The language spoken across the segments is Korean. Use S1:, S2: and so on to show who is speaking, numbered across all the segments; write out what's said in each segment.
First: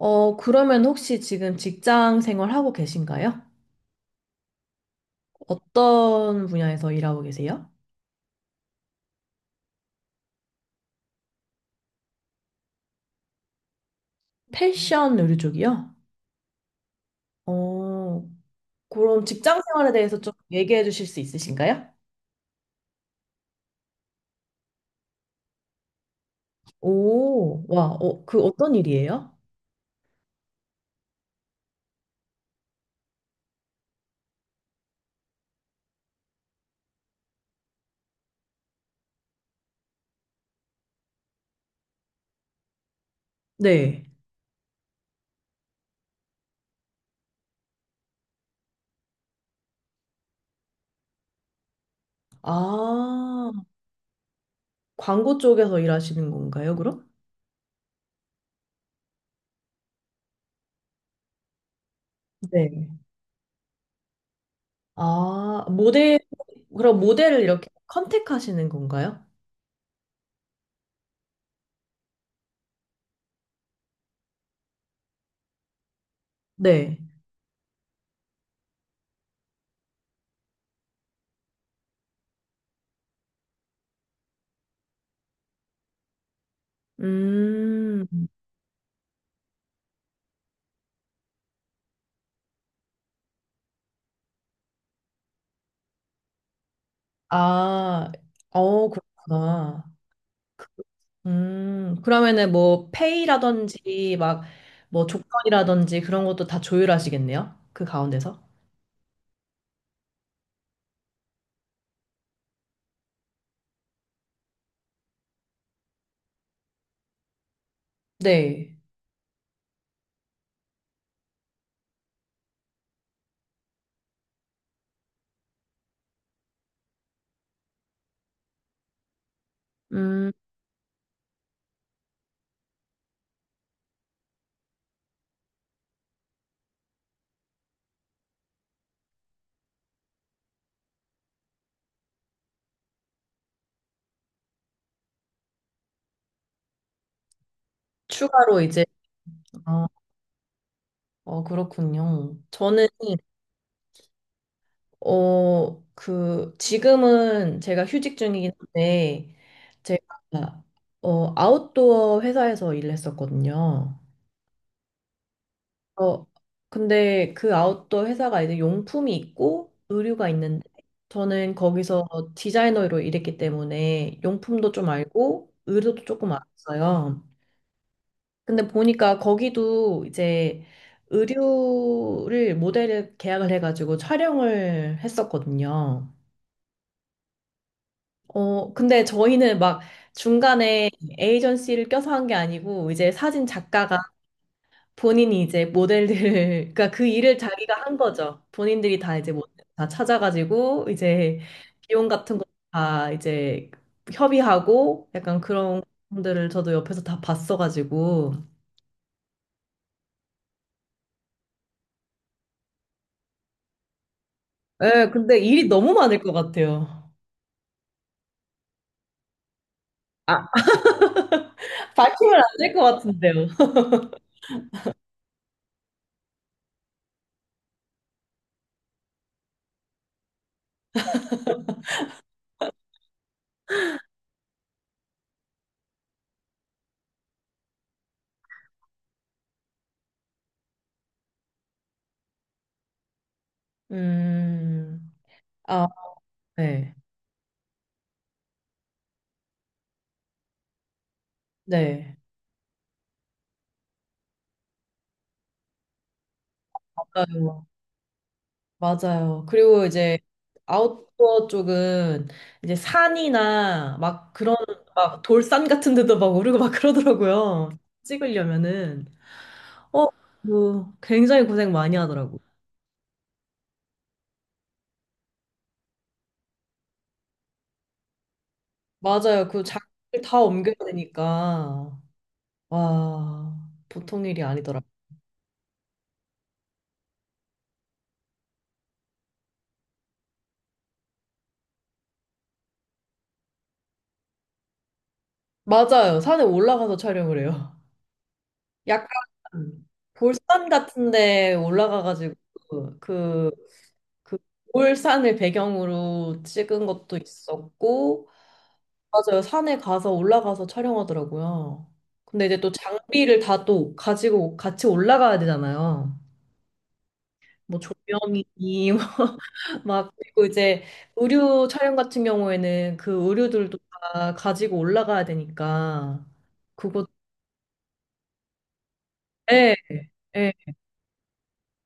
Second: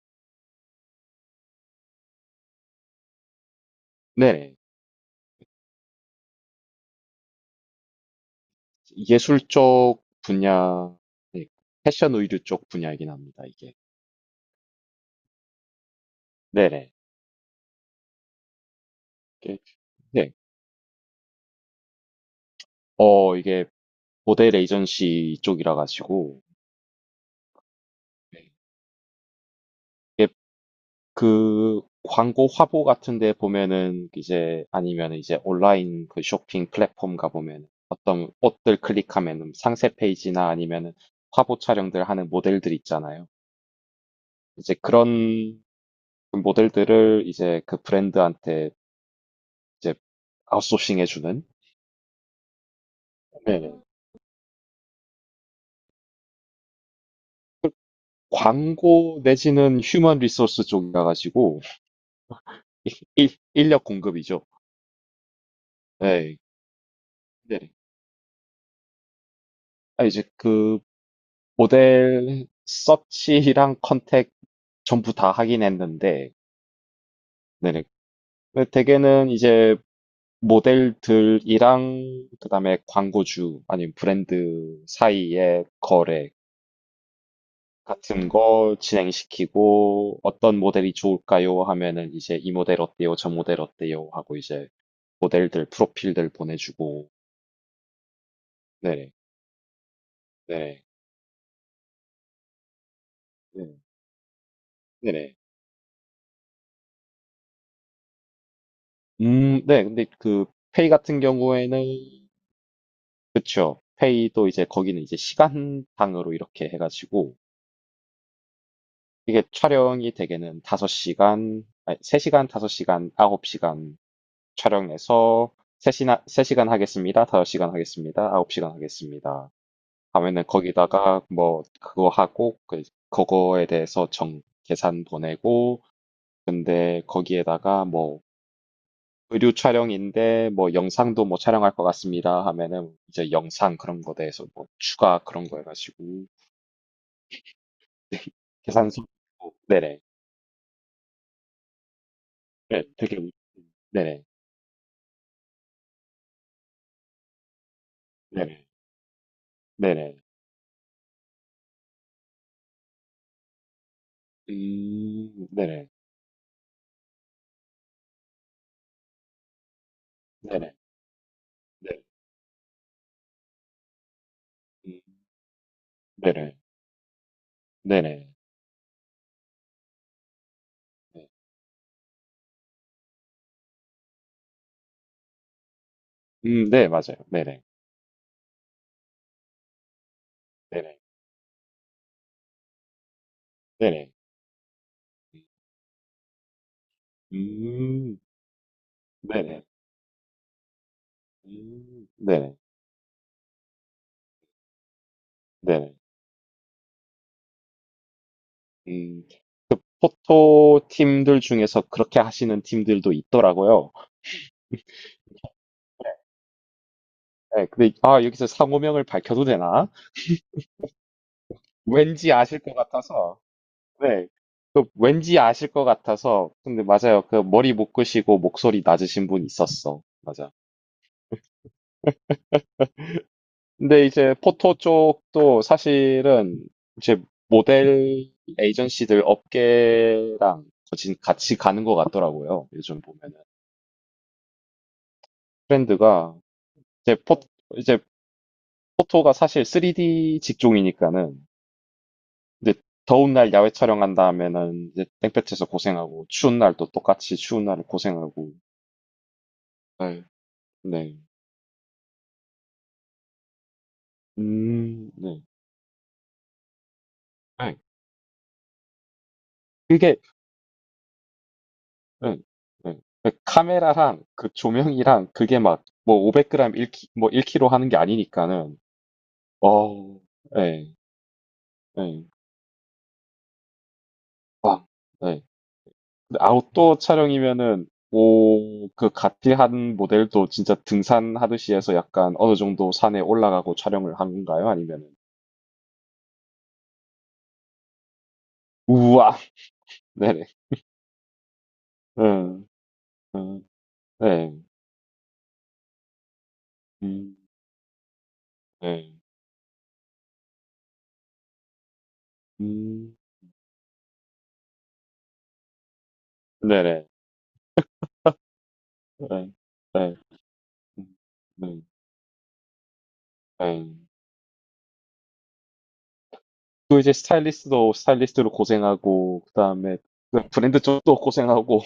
S1: 어, 그러면 혹시 지금 직장 생활하고 계신가요?
S2: 네,
S1: 어떤 분야에서 일하고 계세요?
S2: 예술 쪽 분야. 네, 패션 의류 쪽 분야이긴 합니다, 이게.
S1: 패션 의류 쪽이요?
S2: 네네.
S1: 어, 그럼
S2: 이게-
S1: 직장 생활에 대해서
S2: 네,
S1: 좀 얘기해 주실 수 있으신가요?
S2: 이게 모델 에이전시 쪽이라 가지고.
S1: 오, 와, 어, 그
S2: 네.
S1: 어떤 일이에요?
S2: 이게 그 광고 화보 같은 데 보면은 이제, 아니면 이제 온라인 그 쇼핑 플랫폼 가보면 어떤 옷들 클릭하면은 상세 페이지나 아니면은 화보 촬영들 하는 모델들 있잖아요.
S1: 네.
S2: 이제 그런 모델들을 이제 그 브랜드한테 이제 아웃소싱 해주는,
S1: 아, 광고 쪽에서 일하시는 건가요, 그럼?
S2: 광고 내지는 휴먼 리소스 쪽이라 가지고
S1: 네.
S2: 인력 공급이죠.
S1: 아, 모델,
S2: 네.
S1: 그럼 모델을 이렇게
S2: 네.
S1: 컨택하시는 건가요?
S2: 아, 이제 그 모델 서치랑 컨택 전부 다 하긴 했는데,
S1: 네.
S2: 네네. 근데 대개는 이제 모델들이랑 그다음에 광고주 아니면 브랜드 사이의 거래
S1: 음,
S2: 같은 거 진행시키고, 어떤 모델이 좋을까요? 하면은 이제 이 모델 어때요? 저 모델 어때요? 하고 이제 모델들 프로필들 보내주고.
S1: 아, 어,
S2: 네네.
S1: 그렇구나.
S2: 네.
S1: 그러면은 뭐
S2: 네.
S1: 페이라든지 막 뭐
S2: 네네.
S1: 조건이라든지 그런 것도 다 조율하시겠네요. 그 가운데서.
S2: 네. 근데 그 페이 같은 경우에는, 그쵸, 페이도 이제 거기는 이제 시간당으로 이렇게 해가지고,
S1: 네.
S2: 이게 촬영이 대개는 5시간, 아니, 3시간, 5시간, 9시간 촬영해서, 3시나, 3시간 하겠습니다. 5시간 하겠습니다. 9시간 하겠습니다.
S1: 음,
S2: 하면은 거기다가 뭐 그거 하고, 그 그거에 대해서 정 계산 보내고, 근데 거기에다가 뭐 의류 촬영인데 뭐 영상도 뭐 촬영할 것 같습니다 하면은 이제 영상 그런 거 대해서 뭐 추가 그런 거 해가지고
S1: 추가로 이제
S2: 계산서 있고.
S1: 어,
S2: 네네.
S1: 어 그렇군요.
S2: 네,
S1: 저는
S2: 되게 네네.
S1: 어 그 지금은 제가 휴직 중이긴
S2: 네네.
S1: 한데
S2: 네네.
S1: 제가 어 아웃도어 회사에서 일했었거든요.
S2: 음. 네네.
S1: 어, 근데 그 아웃도어 회사가 이제 용품이 있고 의류가 있는데
S2: 네네.
S1: 저는
S2: 네.
S1: 거기서 디자이너로 일했기 때문에 용품도 좀
S2: 음,
S1: 알고 의류도 조금
S2: 네네.
S1: 알았어요.
S2: 네네.
S1: 근데 보니까 거기도 이제
S2: 네.
S1: 의류를 모델을 계약을 해가지고 촬영을 했었거든요.
S2: 음네. 맞아요. 네네.
S1: 어, 근데 저희는 막 중간에
S2: 네네.
S1: 에이전시를 껴서 한 게 아니고 이제 사진 작가가
S2: 네네.
S1: 본인이 이제 모델들, 그러니까 그 일을 자기가 한
S2: 음.
S1: 거죠. 본인들이 다 이제
S2: 네네.
S1: 모델 다 찾아가지고 이제
S2: 음.
S1: 비용 같은 거
S2: 네네.
S1: 다 이제 협의하고 약간 그런
S2: 네네.
S1: 분들을 저도 옆에서 다 봤어가지고.
S2: 음. 그 포토 팀들 중에서 그렇게 하시는 팀들도 있더라고요.
S1: 예, 근데 일이 너무 많을 것 같아요.
S2: 네, 근데 아, 여기서 상호명을 밝혀도 되나?
S1: 아,
S2: 왠지
S1: 밝히면 안
S2: 아실
S1: 될
S2: 것
S1: 것 같은데요.
S2: 같아서. 네, 그 왠지 아실 것 같아서. 근데 맞아요. 그 머리 묶으시고 목소리 낮으신 분 있었어. 맞아. 근데 이제 포토 쪽도 사실은 이제 모델 에이전시들 업계랑 거진 같이 가는 것 같더라고요. 요즘 보면은
S1: 음, 아,
S2: 트렌드가
S1: 네,
S2: 이제 포 이제 포토가 사실 3D 직종이니까는.
S1: 네.
S2: 근데 더운 날 야외 촬영한 다음에는 이제 땡볕에서 고생하고 추운 날도 똑같이 추운
S1: 맞아요,
S2: 날을 고생하고.
S1: 맞아요. 그리고 이제
S2: 네, 네.
S1: 아웃도어 쪽은 이제 산이나 막 그런 막
S2: 네.
S1: 돌산 같은 데도 막 오르고 막 그러더라고요.
S2: 네.
S1: 찍으려면은 어,
S2: 그게.
S1: 뭐 굉장히 고생 많이
S2: 네,
S1: 하더라고.
S2: 네. 그 카메라랑 그 조명이랑 그게 막 뭐 500g 1, 뭐 1kg 하는 게 아니니까는.
S1: 맞아요. 그
S2: 어,
S1: 장비를 다 옮겨야
S2: 네,
S1: 되니까
S2: 네,
S1: 와, 보통 일이 아니더라.
S2: 네. 근데 아웃도어 촬영이면은, 오, 그 가티한 모델도 진짜 등산하듯이 해서 약간 어느 정도 산에 올라가고 촬영을 한 건가요? 아니면은.
S1: 맞아요. 산에 올라가서 촬영을 해요. 약간
S2: 우와. 네.
S1: 볼산 같은 데 올라가 가지고
S2: 음.
S1: 그
S2: 음.
S1: 그
S2: 네.
S1: 올산을 배경으로 찍은 것도
S2: 음.
S1: 있었고,
S2: 네.
S1: 맞아요. 산에 가서 올라가서 촬영하더라고요. 근데 이제 또
S2: 음.
S1: 장비를 다 또 가지고 같이 올라가야 되잖아요.
S2: 네네.
S1: 뭐 조명이
S2: 예.
S1: 막
S2: 네.
S1: 그리고 이제
S2: 음.
S1: 의류
S2: 네.
S1: 촬영 같은 경우에는 그 의류들도
S2: 네.
S1: 다 가지고 올라가야 되니까
S2: 또
S1: 그거
S2: 이제 스타일리스트도 스타일리스트로 고생하고,
S1: 예,
S2: 그다음에 그
S1: 예,
S2: 브랜드 쪽도 고생하고.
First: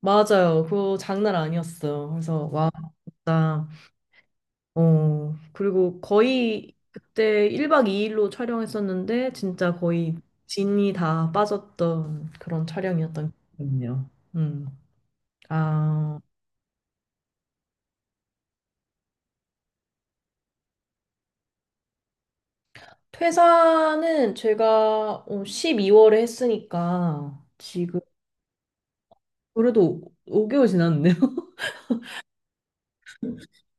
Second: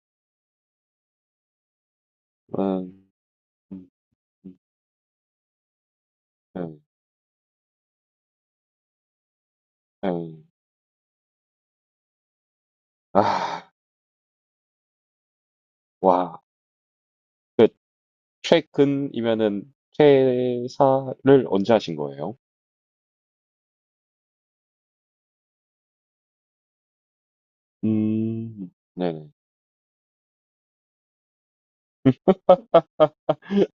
S1: 맞아요. 그거 장난 아니었어요. 그래서 와,
S2: 음.
S1: 진짜.
S2: 음. 음.
S1: 어, 그리고
S2: 예.
S1: 거의 그때 1박 2일로 촬영했었는데, 진짜
S2: 예.
S1: 거의 진이 다 빠졌던 그런 촬영이었던
S2: 아.
S1: 기억이네요. 음. 아,
S2: 와. 그 최근이면은 퇴사를 언제 하신 거예요?
S1: 퇴사는 제가 12월에 했으니까, 지금,
S2: 음. 네네.
S1: 그래도 5개월 지났네요.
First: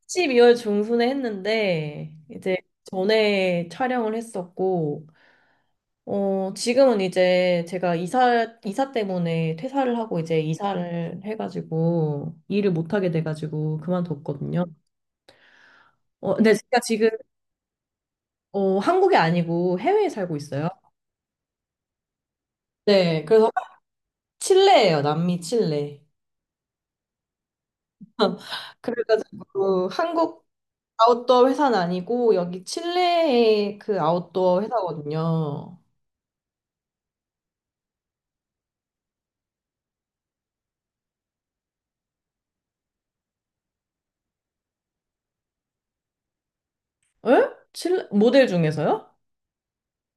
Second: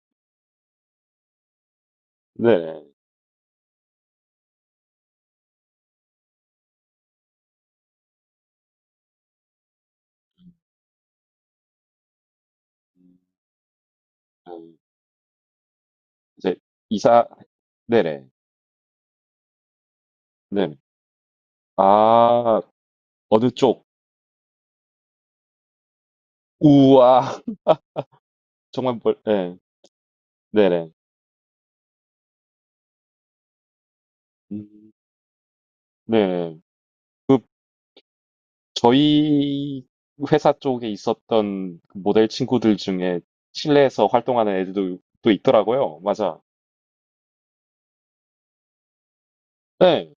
S1: 12월 중순에 했는데, 이제
S2: 네네.
S1: 전에 촬영을 했었고, 어, 지금은 이제 제가 이사 때문에 퇴사를 하고 이제 이사를 해가지고 일을 못하게
S2: 음.
S1: 돼가지고 그만뒀거든요.
S2: 음.
S1: 어, 근데
S2: 이제
S1: 제가 지금,
S2: 이사. 네네.
S1: 어, 한국이 아니고 해외에 살고 있어요.
S2: 네네. 아.
S1: 네,
S2: 어느
S1: 그래서
S2: 쪽?
S1: 칠레예요. 남미 칠레.
S2: 우와. 정말 멀, 네.
S1: 그래가지고 한국
S2: 네네.
S1: 아웃도어 회사는 아니고 여기 칠레의 그 아웃도어
S2: 음,
S1: 회사거든요.
S2: 네. 그, 저희 회사 쪽에 있었던 그 모델 친구들 중에 칠레에서 활동하는 애들도 또 있더라고요. 맞아.
S1: 에? 칠레 모델 중에서요?
S2: 네.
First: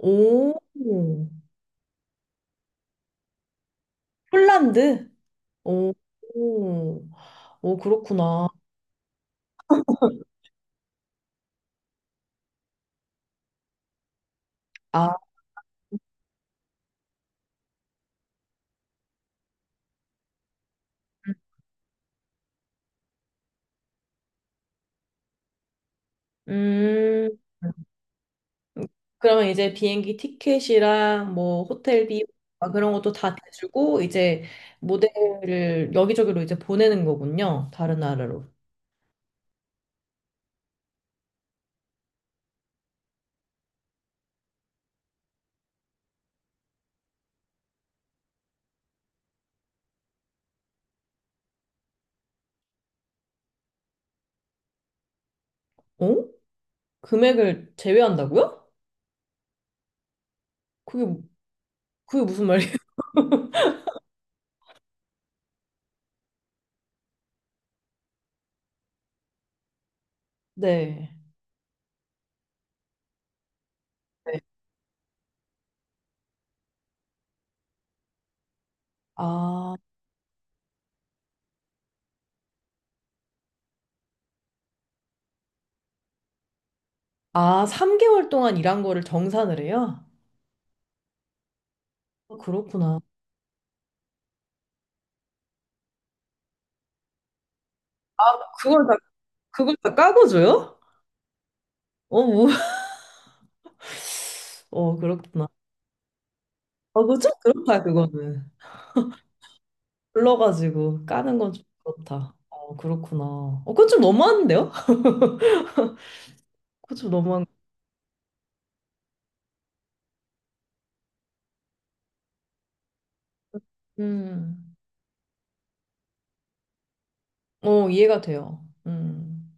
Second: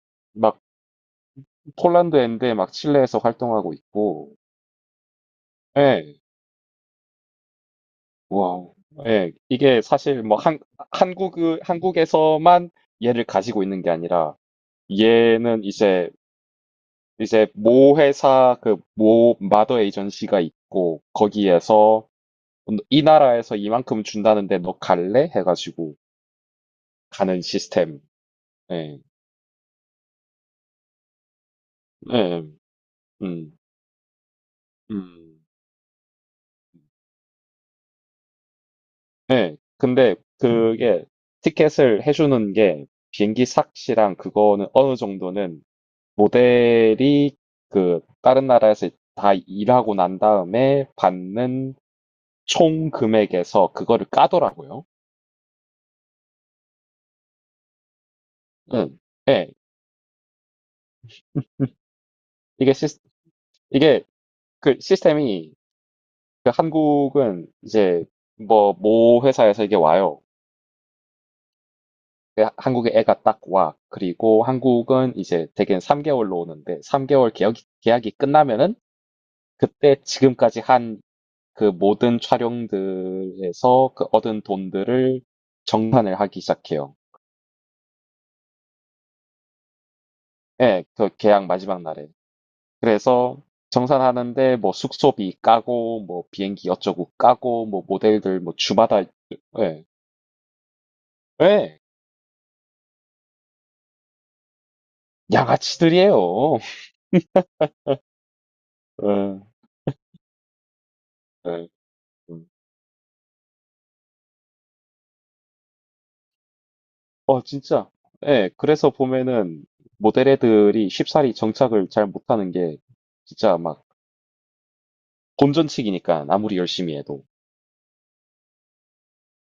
S1: 오,
S2: 막 폴란드 애인데 막 칠레에서 활동하고 있고.
S1: 폴란드? 오,
S2: 네.
S1: 오, 그렇구나.
S2: 와우. 네. 이게 사실 뭐 한국, 한국에서만 얘를 가지고 있는 게 아니라,
S1: 아,
S2: 얘는 이제 이제 모 회사, 그 모 마더 에이전시가 있고, 거기에서 이 나라에서 이만큼 준다는데 너 갈래? 해가지고
S1: 음.
S2: 가는 시스템. 예.
S1: 그러면 이제 비행기 티켓이랑 뭐 호텔비
S2: 예.
S1: 막 그런 것도 다
S2: 음.
S1: 대주고 이제
S2: 음.
S1: 모델을 여기저기로 이제 보내는 거군요. 다른 나라로.
S2: 예. 근데 그게 티켓을 해주는 게, 비행기 삭시랑 그거는 어느 정도는 모델이 그 다른 나라에서 다 일하고 난 다음에 받는 총 금액에서 그거를 까더라고요.
S1: 어? 금액을 제외한다고요?
S2: 응. 예.
S1: 그게 그게 무슨
S2: 이게
S1: 말이에요?
S2: 시스, 이게 그 시스템이, 그 한국은 이제 뭐 모 회사에서 이게 와요.
S1: 네.
S2: 한국에 애가 딱 와.
S1: 네.
S2: 그리고 한국은 이제 대개는 3개월로 오는데, 3개월 계약이 끝나면은
S1: 아,
S2: 그때 지금까지 한 그 모든 촬영들에서 그 얻은 돈들을 정산을 하기 시작해요.
S1: 아, 3개월 동안 일한 거를 정산을 해요?
S2: 예, 그 계약 마지막 날에.
S1: 아 그렇구나.
S2: 그래서 정산하는데 뭐 숙소비 까고 뭐 비행기 어쩌고 까고 뭐 모델들 뭐
S1: 그걸 다
S2: 주마다.
S1: 그걸
S2: 예.
S1: 다 까고 줘요?
S2: 예.
S1: 어, 뭐. 어, 그렇구나.
S2: 양아치들이에요.
S1: 어, 그거 좀 그렇다 그거는.
S2: 예,
S1: 불러가지고 까는 건 좀
S2: 예,
S1: 그렇다.
S2: 음.
S1: 어, 그렇구나. 어, 그건 좀 너무한데요? 그건 좀
S2: 어,
S1: 너무한.
S2: 진짜. 예, 그래서 보면은 모델 애들이 쉽사리 정착을 잘 못하는 게, 진짜 막
S1: 음,
S2: 본전치기니까 아무리 열심히 해도.
S1: 어, 이해가 돼요.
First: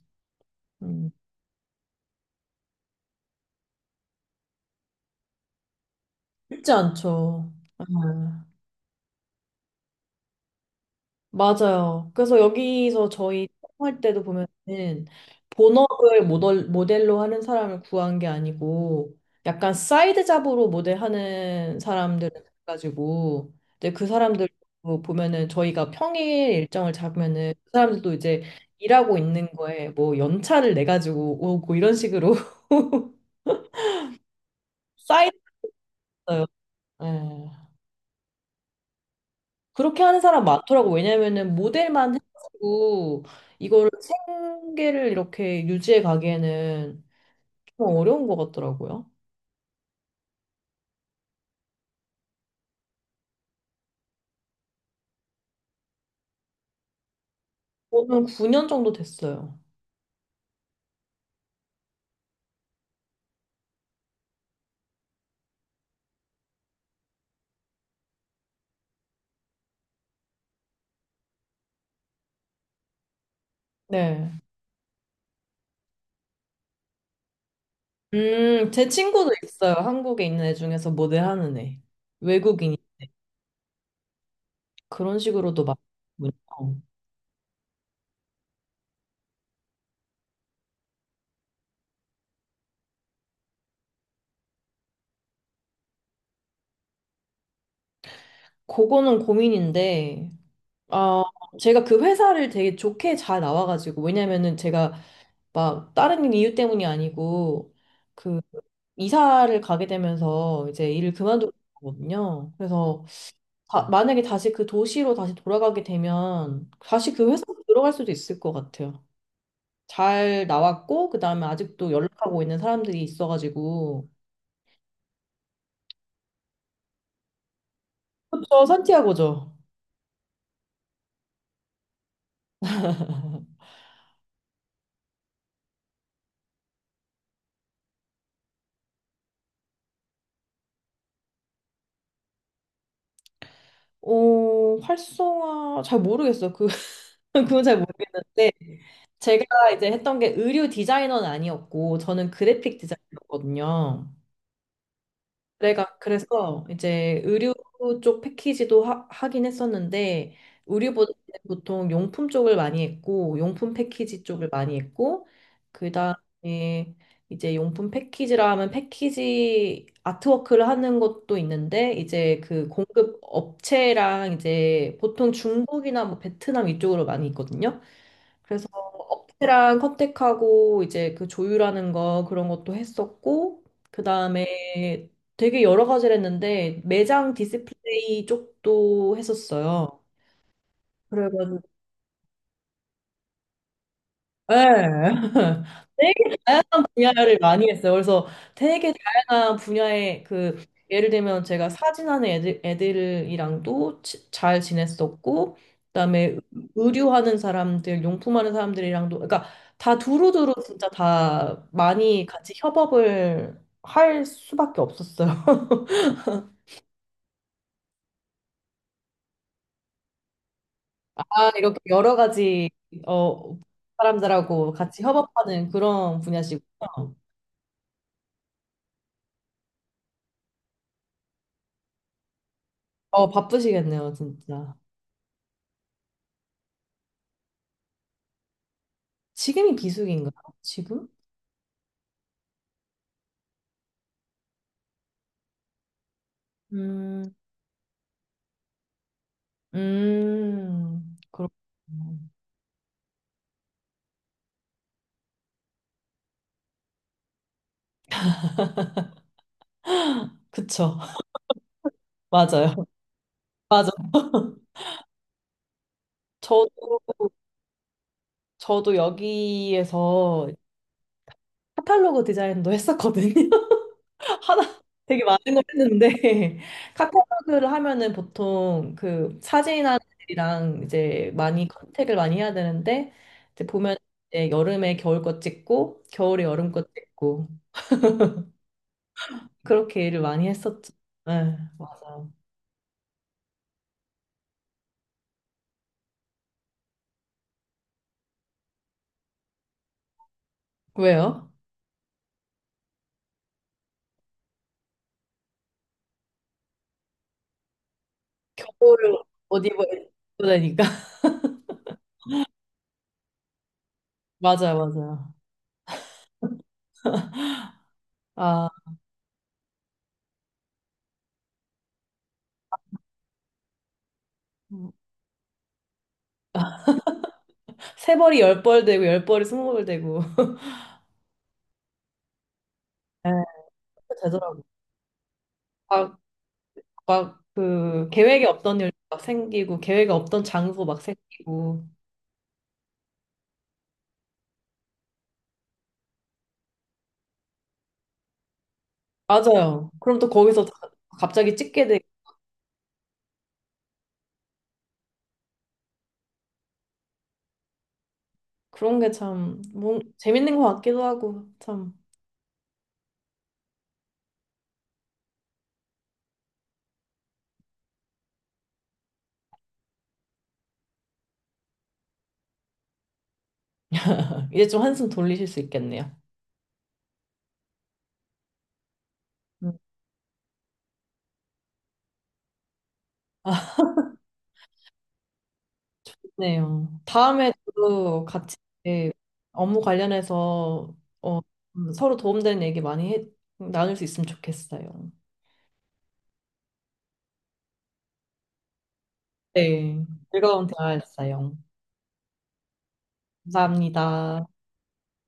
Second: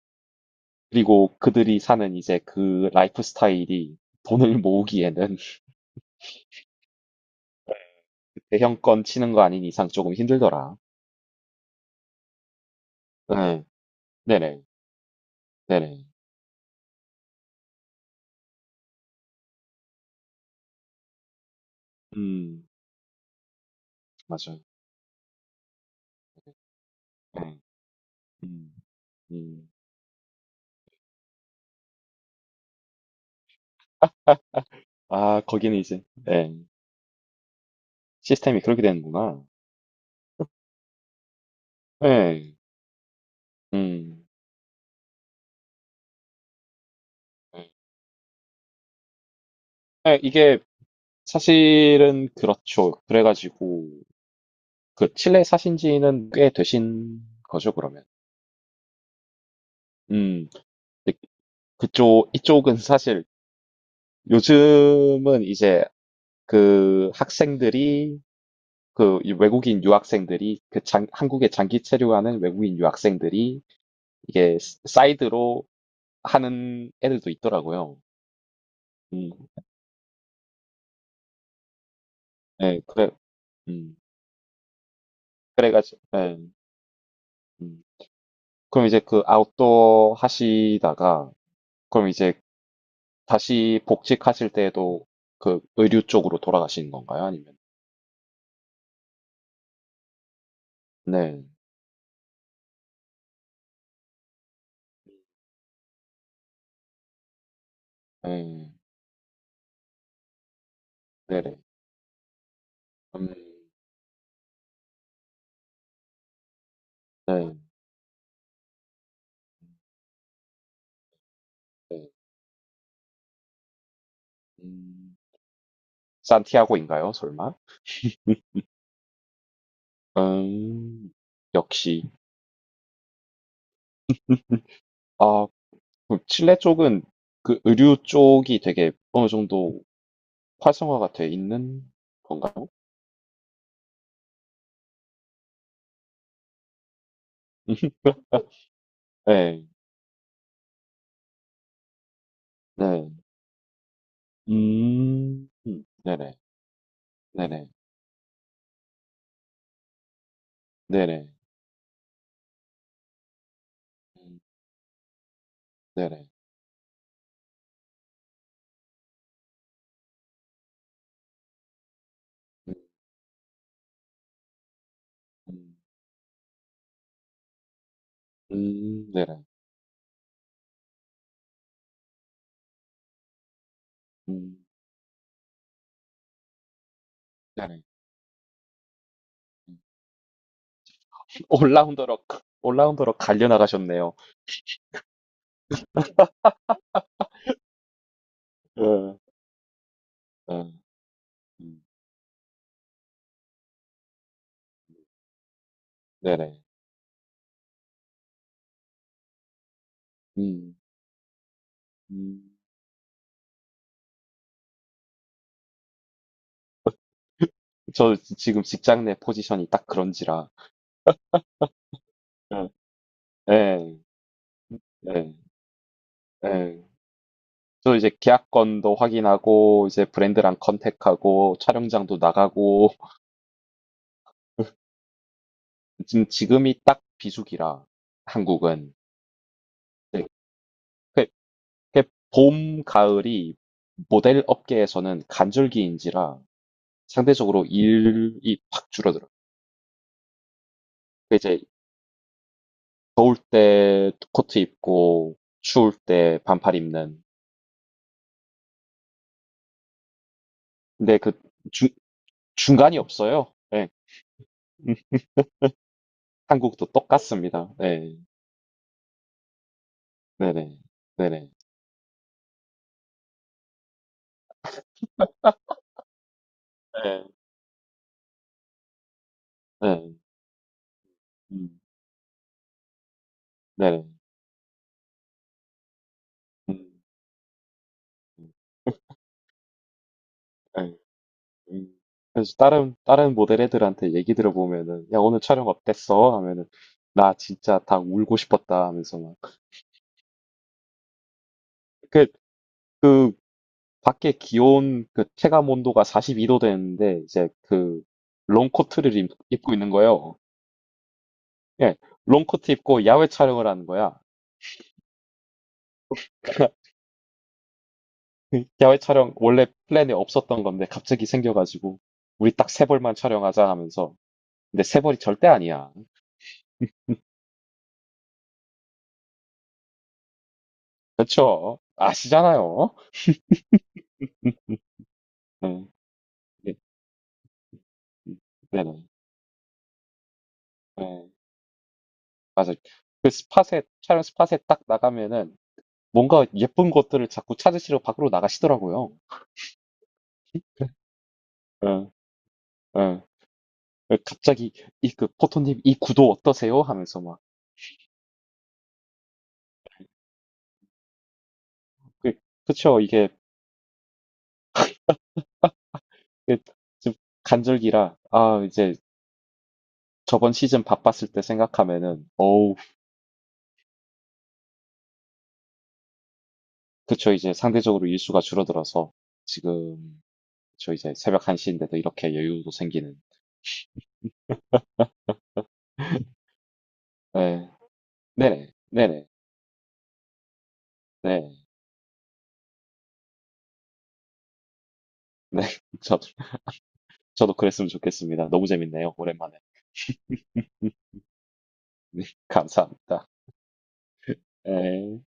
S1: 음.
S2: 그리고 그들이 사는 이제 그 라이프 스타일이 돈을 모으기에는,
S1: 쉽지 않죠. 음.
S2: 대형권 치는 거 아닌 이상 조금 힘들더라.
S1: 맞아요. 그래서 여기서 저희
S2: 네.
S1: 할 때도
S2: 네네,
S1: 보면은
S2: 네네.
S1: 본업을 모델로 하는 사람을 구한 게 아니고 약간 사이드 잡으로 모델하는 사람들을
S2: 음,
S1: 가지고 이제 그 사람들
S2: 맞아요.
S1: 도 보면은 저희가 평일 일정을 잡으면은
S2: 네.
S1: 그 사람들도 이제
S2: 음,
S1: 일하고 있는
S2: 음.
S1: 거에 뭐 연차를 내 가지고 오고 이런 식으로
S2: 아, 거기는 이제,
S1: 쌓였어요.
S2: 예, 시스템이 그렇게 되는구나.
S1: 그렇게 하는 사람 많더라고. 왜냐면은 모델만
S2: 예,
S1: 해가지고 이거를
S2: 음.
S1: 생계를 이렇게 유지해 가기에는
S2: 예.
S1: 좀 어려운 것 같더라고요.
S2: 네, 이게 사실은 그렇죠. 그래가지고 그 칠레 사신 지는 꽤 되신 거죠, 그러면.
S1: 저는 9년 정도 됐어요.
S2: 음, 근데 그쪽 이쪽은 사실 요즘은 이제 그 학생들이, 그 외국인 유학생들이, 한국에 장기 체류하는 외국인 유학생들이
S1: 네.
S2: 사이드로 하는 애들도 있더라고요.
S1: 제
S2: 음,
S1: 친구도 있어요. 한국에 있는 애 중에서 모델 하는 애. 외국인이.
S2: 네, 그래, 음,
S1: 그런 식으로도
S2: 그래가지고, 네,
S1: 많군요.
S2: 음. 그럼 이제 그 아웃도어 하시다가 그럼 이제 다시 복직하실 때도 그 의류 쪽으로 돌아가시는 건가요? 아니면.
S1: 그거는 고민인데, 아,
S2: 네,
S1: 제가 그 회사를 되게 좋게 잘 나와가지고, 왜냐면은 제가 막 다른 이유 때문이 아니고 그
S2: 네,
S1: 이사를 가게 되면서 이제 일을 그만두게
S2: 네네,
S1: 되거든요. 그래서
S2: 음,
S1: 만약에 다시 그 도시로 다시 돌아가게 되면 다시 그
S2: 네,
S1: 회사로 들어갈 수도 있을 것 같아요. 잘 나왔고 그다음에 아직도
S2: 네,
S1: 연락하고 있는 사람들이 있어가지고
S2: 음, 산티아고인가요? 설마?
S1: 그렇죠 산티아고죠.
S2: 음, 역시. 아, 그 칠레 쪽은 그 의류 쪽이 되게 어느 정도 활성화가 돼 있는 건가요?
S1: 어 활성화 잘 모르겠어요. 그 그건 잘 모르겠는데
S2: 네,
S1: 제가 이제 했던 게 의류 디자이너는 아니었고 저는 그래픽
S2: 네,
S1: 디자이너거든요. 내가
S2: 네네,
S1: 그래서 이제 의류
S2: 네네,
S1: 쪽 패키지도 하긴 했었는데 의류보다
S2: 네네,
S1: 보통 용품 쪽을 많이 했고 용품 패키지
S2: 음,
S1: 쪽을 많이 했고
S2: 네네,
S1: 그다음에 이제 용품 패키지라 하면 패키지 아트워크를 하는 것도 있는데 이제 그
S2: 음,
S1: 공급 업체랑 이제 보통
S2: 음,
S1: 중국이나 뭐 베트남 이쪽으로 많이 있거든요. 그래서
S2: 네네,
S1: 업체랑 컨택하고 이제 그 조율하는 거 그런 것도 했었고
S2: 음,
S1: 그다음에 되게 여러 가지를 했는데 매장
S2: 네네.
S1: 디스플레이 쪽도 했었어요. 그래가지고
S2: 올라운더로 올라운더로 갈려 나가셨네요.
S1: 네. 되게 분야를 많이 했어요. 그래서 되게
S2: 예.
S1: 다양한 분야의
S2: 예.
S1: 그 예를 들면 제가
S2: 음,
S1: 사진하는 애들, 애들이랑도 잘 지냈었고 그다음에
S2: 네네.
S1: 의류하는 사람들, 용품하는 사람들이랑도 그러니까 다 두루두루
S2: 음,
S1: 진짜 다 많이 같이
S2: 음.
S1: 협업을 할 수밖에 없었어요.
S2: 지금 직장 내 포지션이 딱 그런지라.
S1: 아, 이렇게 여러
S2: 예.
S1: 가지 어,
S2: 예.
S1: 사람들하고 같이
S2: 예.
S1: 협업하는 그런 분야시군요.
S2: 예. 저 이제 계약건도 확인하고 이제 브랜드랑 컨택하고 촬영장도 나가고.
S1: 어, 바쁘시겠네요, 진짜.
S2: 지금이 딱 비수기라, 한국은.
S1: 지금이
S2: 네.
S1: 비수기인가요? 지금?
S2: 그- 그봄 가을이 모델 업계에서는 간절기인지라
S1: 음,
S2: 상대적으로 일이 확 줄어들어. 그 이제
S1: 그렇군요.
S2: 더울 때 코트 입고 추울 때 반팔 입는.
S1: 그쵸.
S2: 근데 그 중,
S1: 맞아요.
S2: 중간이 없어요. 네.
S1: 맞아.
S2: 음,
S1: 저도,
S2: 한국도 똑같습니다. 네.
S1: 저도 여기에서
S2: 네네. 네네.
S1: 카탈로그 디자인도 했었거든요. 하나 되게 많은 걸 했는데
S2: 네. 네.
S1: 카탈로그를 하면은 보통 그 사진이랑 이제 많이
S2: 음.
S1: 컨택을 많이 해야 되는데 이제 보면
S2: 네네.
S1: 이제 여름에 겨울 것 찍고 겨울에 여름
S2: 음.
S1: 것 찍고
S2: 음.
S1: 그렇게 일을 많이 했었죠.
S2: 네.
S1: 네,
S2: 음.
S1: 맞아요.
S2: 그래서 다른 모델 애들한테 얘기 들어보면은, 야 오늘 촬영 어땠어? 하면은 나 진짜 다 울고 싶었다 하면서 막,
S1: 왜요?
S2: 그 그 밖에 기온, 그 체감 온도가 42도 되는데 이제 그 롱코트를
S1: 겨울 옷
S2: 입고
S1: 입어
S2: 있는 거예요.
S1: 입으니까
S2: 예, 롱코트 입고 야외 촬영을 하는 거야.
S1: 맞아요, 맞아요. 아,
S2: 야외 촬영 원래 플랜에 없었던 건데 갑자기 생겨가지고 우리 딱 세 벌만 촬영하자 하면서. 근데 세 벌이 절대 아니야.
S1: 세 벌이 열벌 되고 열 벌이 스무 벌 되고
S2: 그렇죠? 아시잖아요.
S1: 네, 되더라고.
S2: 응.
S1: 요
S2: 네,
S1: 막 그 계획에 없던
S2: 네,
S1: 일
S2: 네.
S1: 막 생기고 계획에 없던 장소 막
S2: 네,
S1: 생기고
S2: 맞아요. 그 스팟에, 촬영 스팟에 딱 나가면은 뭔가 예쁜 것들을 자꾸 찾으시러 밖으로 나가시더라고요.
S1: 맞아요. 그럼 또 거기서 갑자기 찍게 돼
S2: 응, 응. 갑자기 이, 그 포토님 이 구도 어떠세요? 하면서 막.
S1: 그런 게 참 뭔 재밌는 것 같기도 하고 참
S2: 그, 그쵸, 이게. 그, 지금 간절기라, 아, 이제 저번 시즌 바빴을 때 생각하면은, 어우.
S1: 이제 좀 한숨 돌리실 수 있겠네요.
S2: 그쵸, 이제 상대적으로 일수가 줄어들어서,
S1: 음.
S2: 지금, 저 이제 새벽 1시인데도 이렇게 여유도 생기는.
S1: 아, 네요. 다음에
S2: 네,
S1: 또 같이
S2: 네네,
S1: 이렇게
S2: 네네,
S1: 업무 관련해서 어,
S2: 네,
S1: 서로 도움되는 얘기 많이 해, 나눌 수 있으면 좋겠어요.
S2: 네. 저도, 저도 그랬으면 좋겠습니다. 너무 재밌네요, 오랜만에.
S1: 네, 즐거운 대화였어요.
S2: 네, 감사합니다.
S1: 감사합니다.
S2: 네.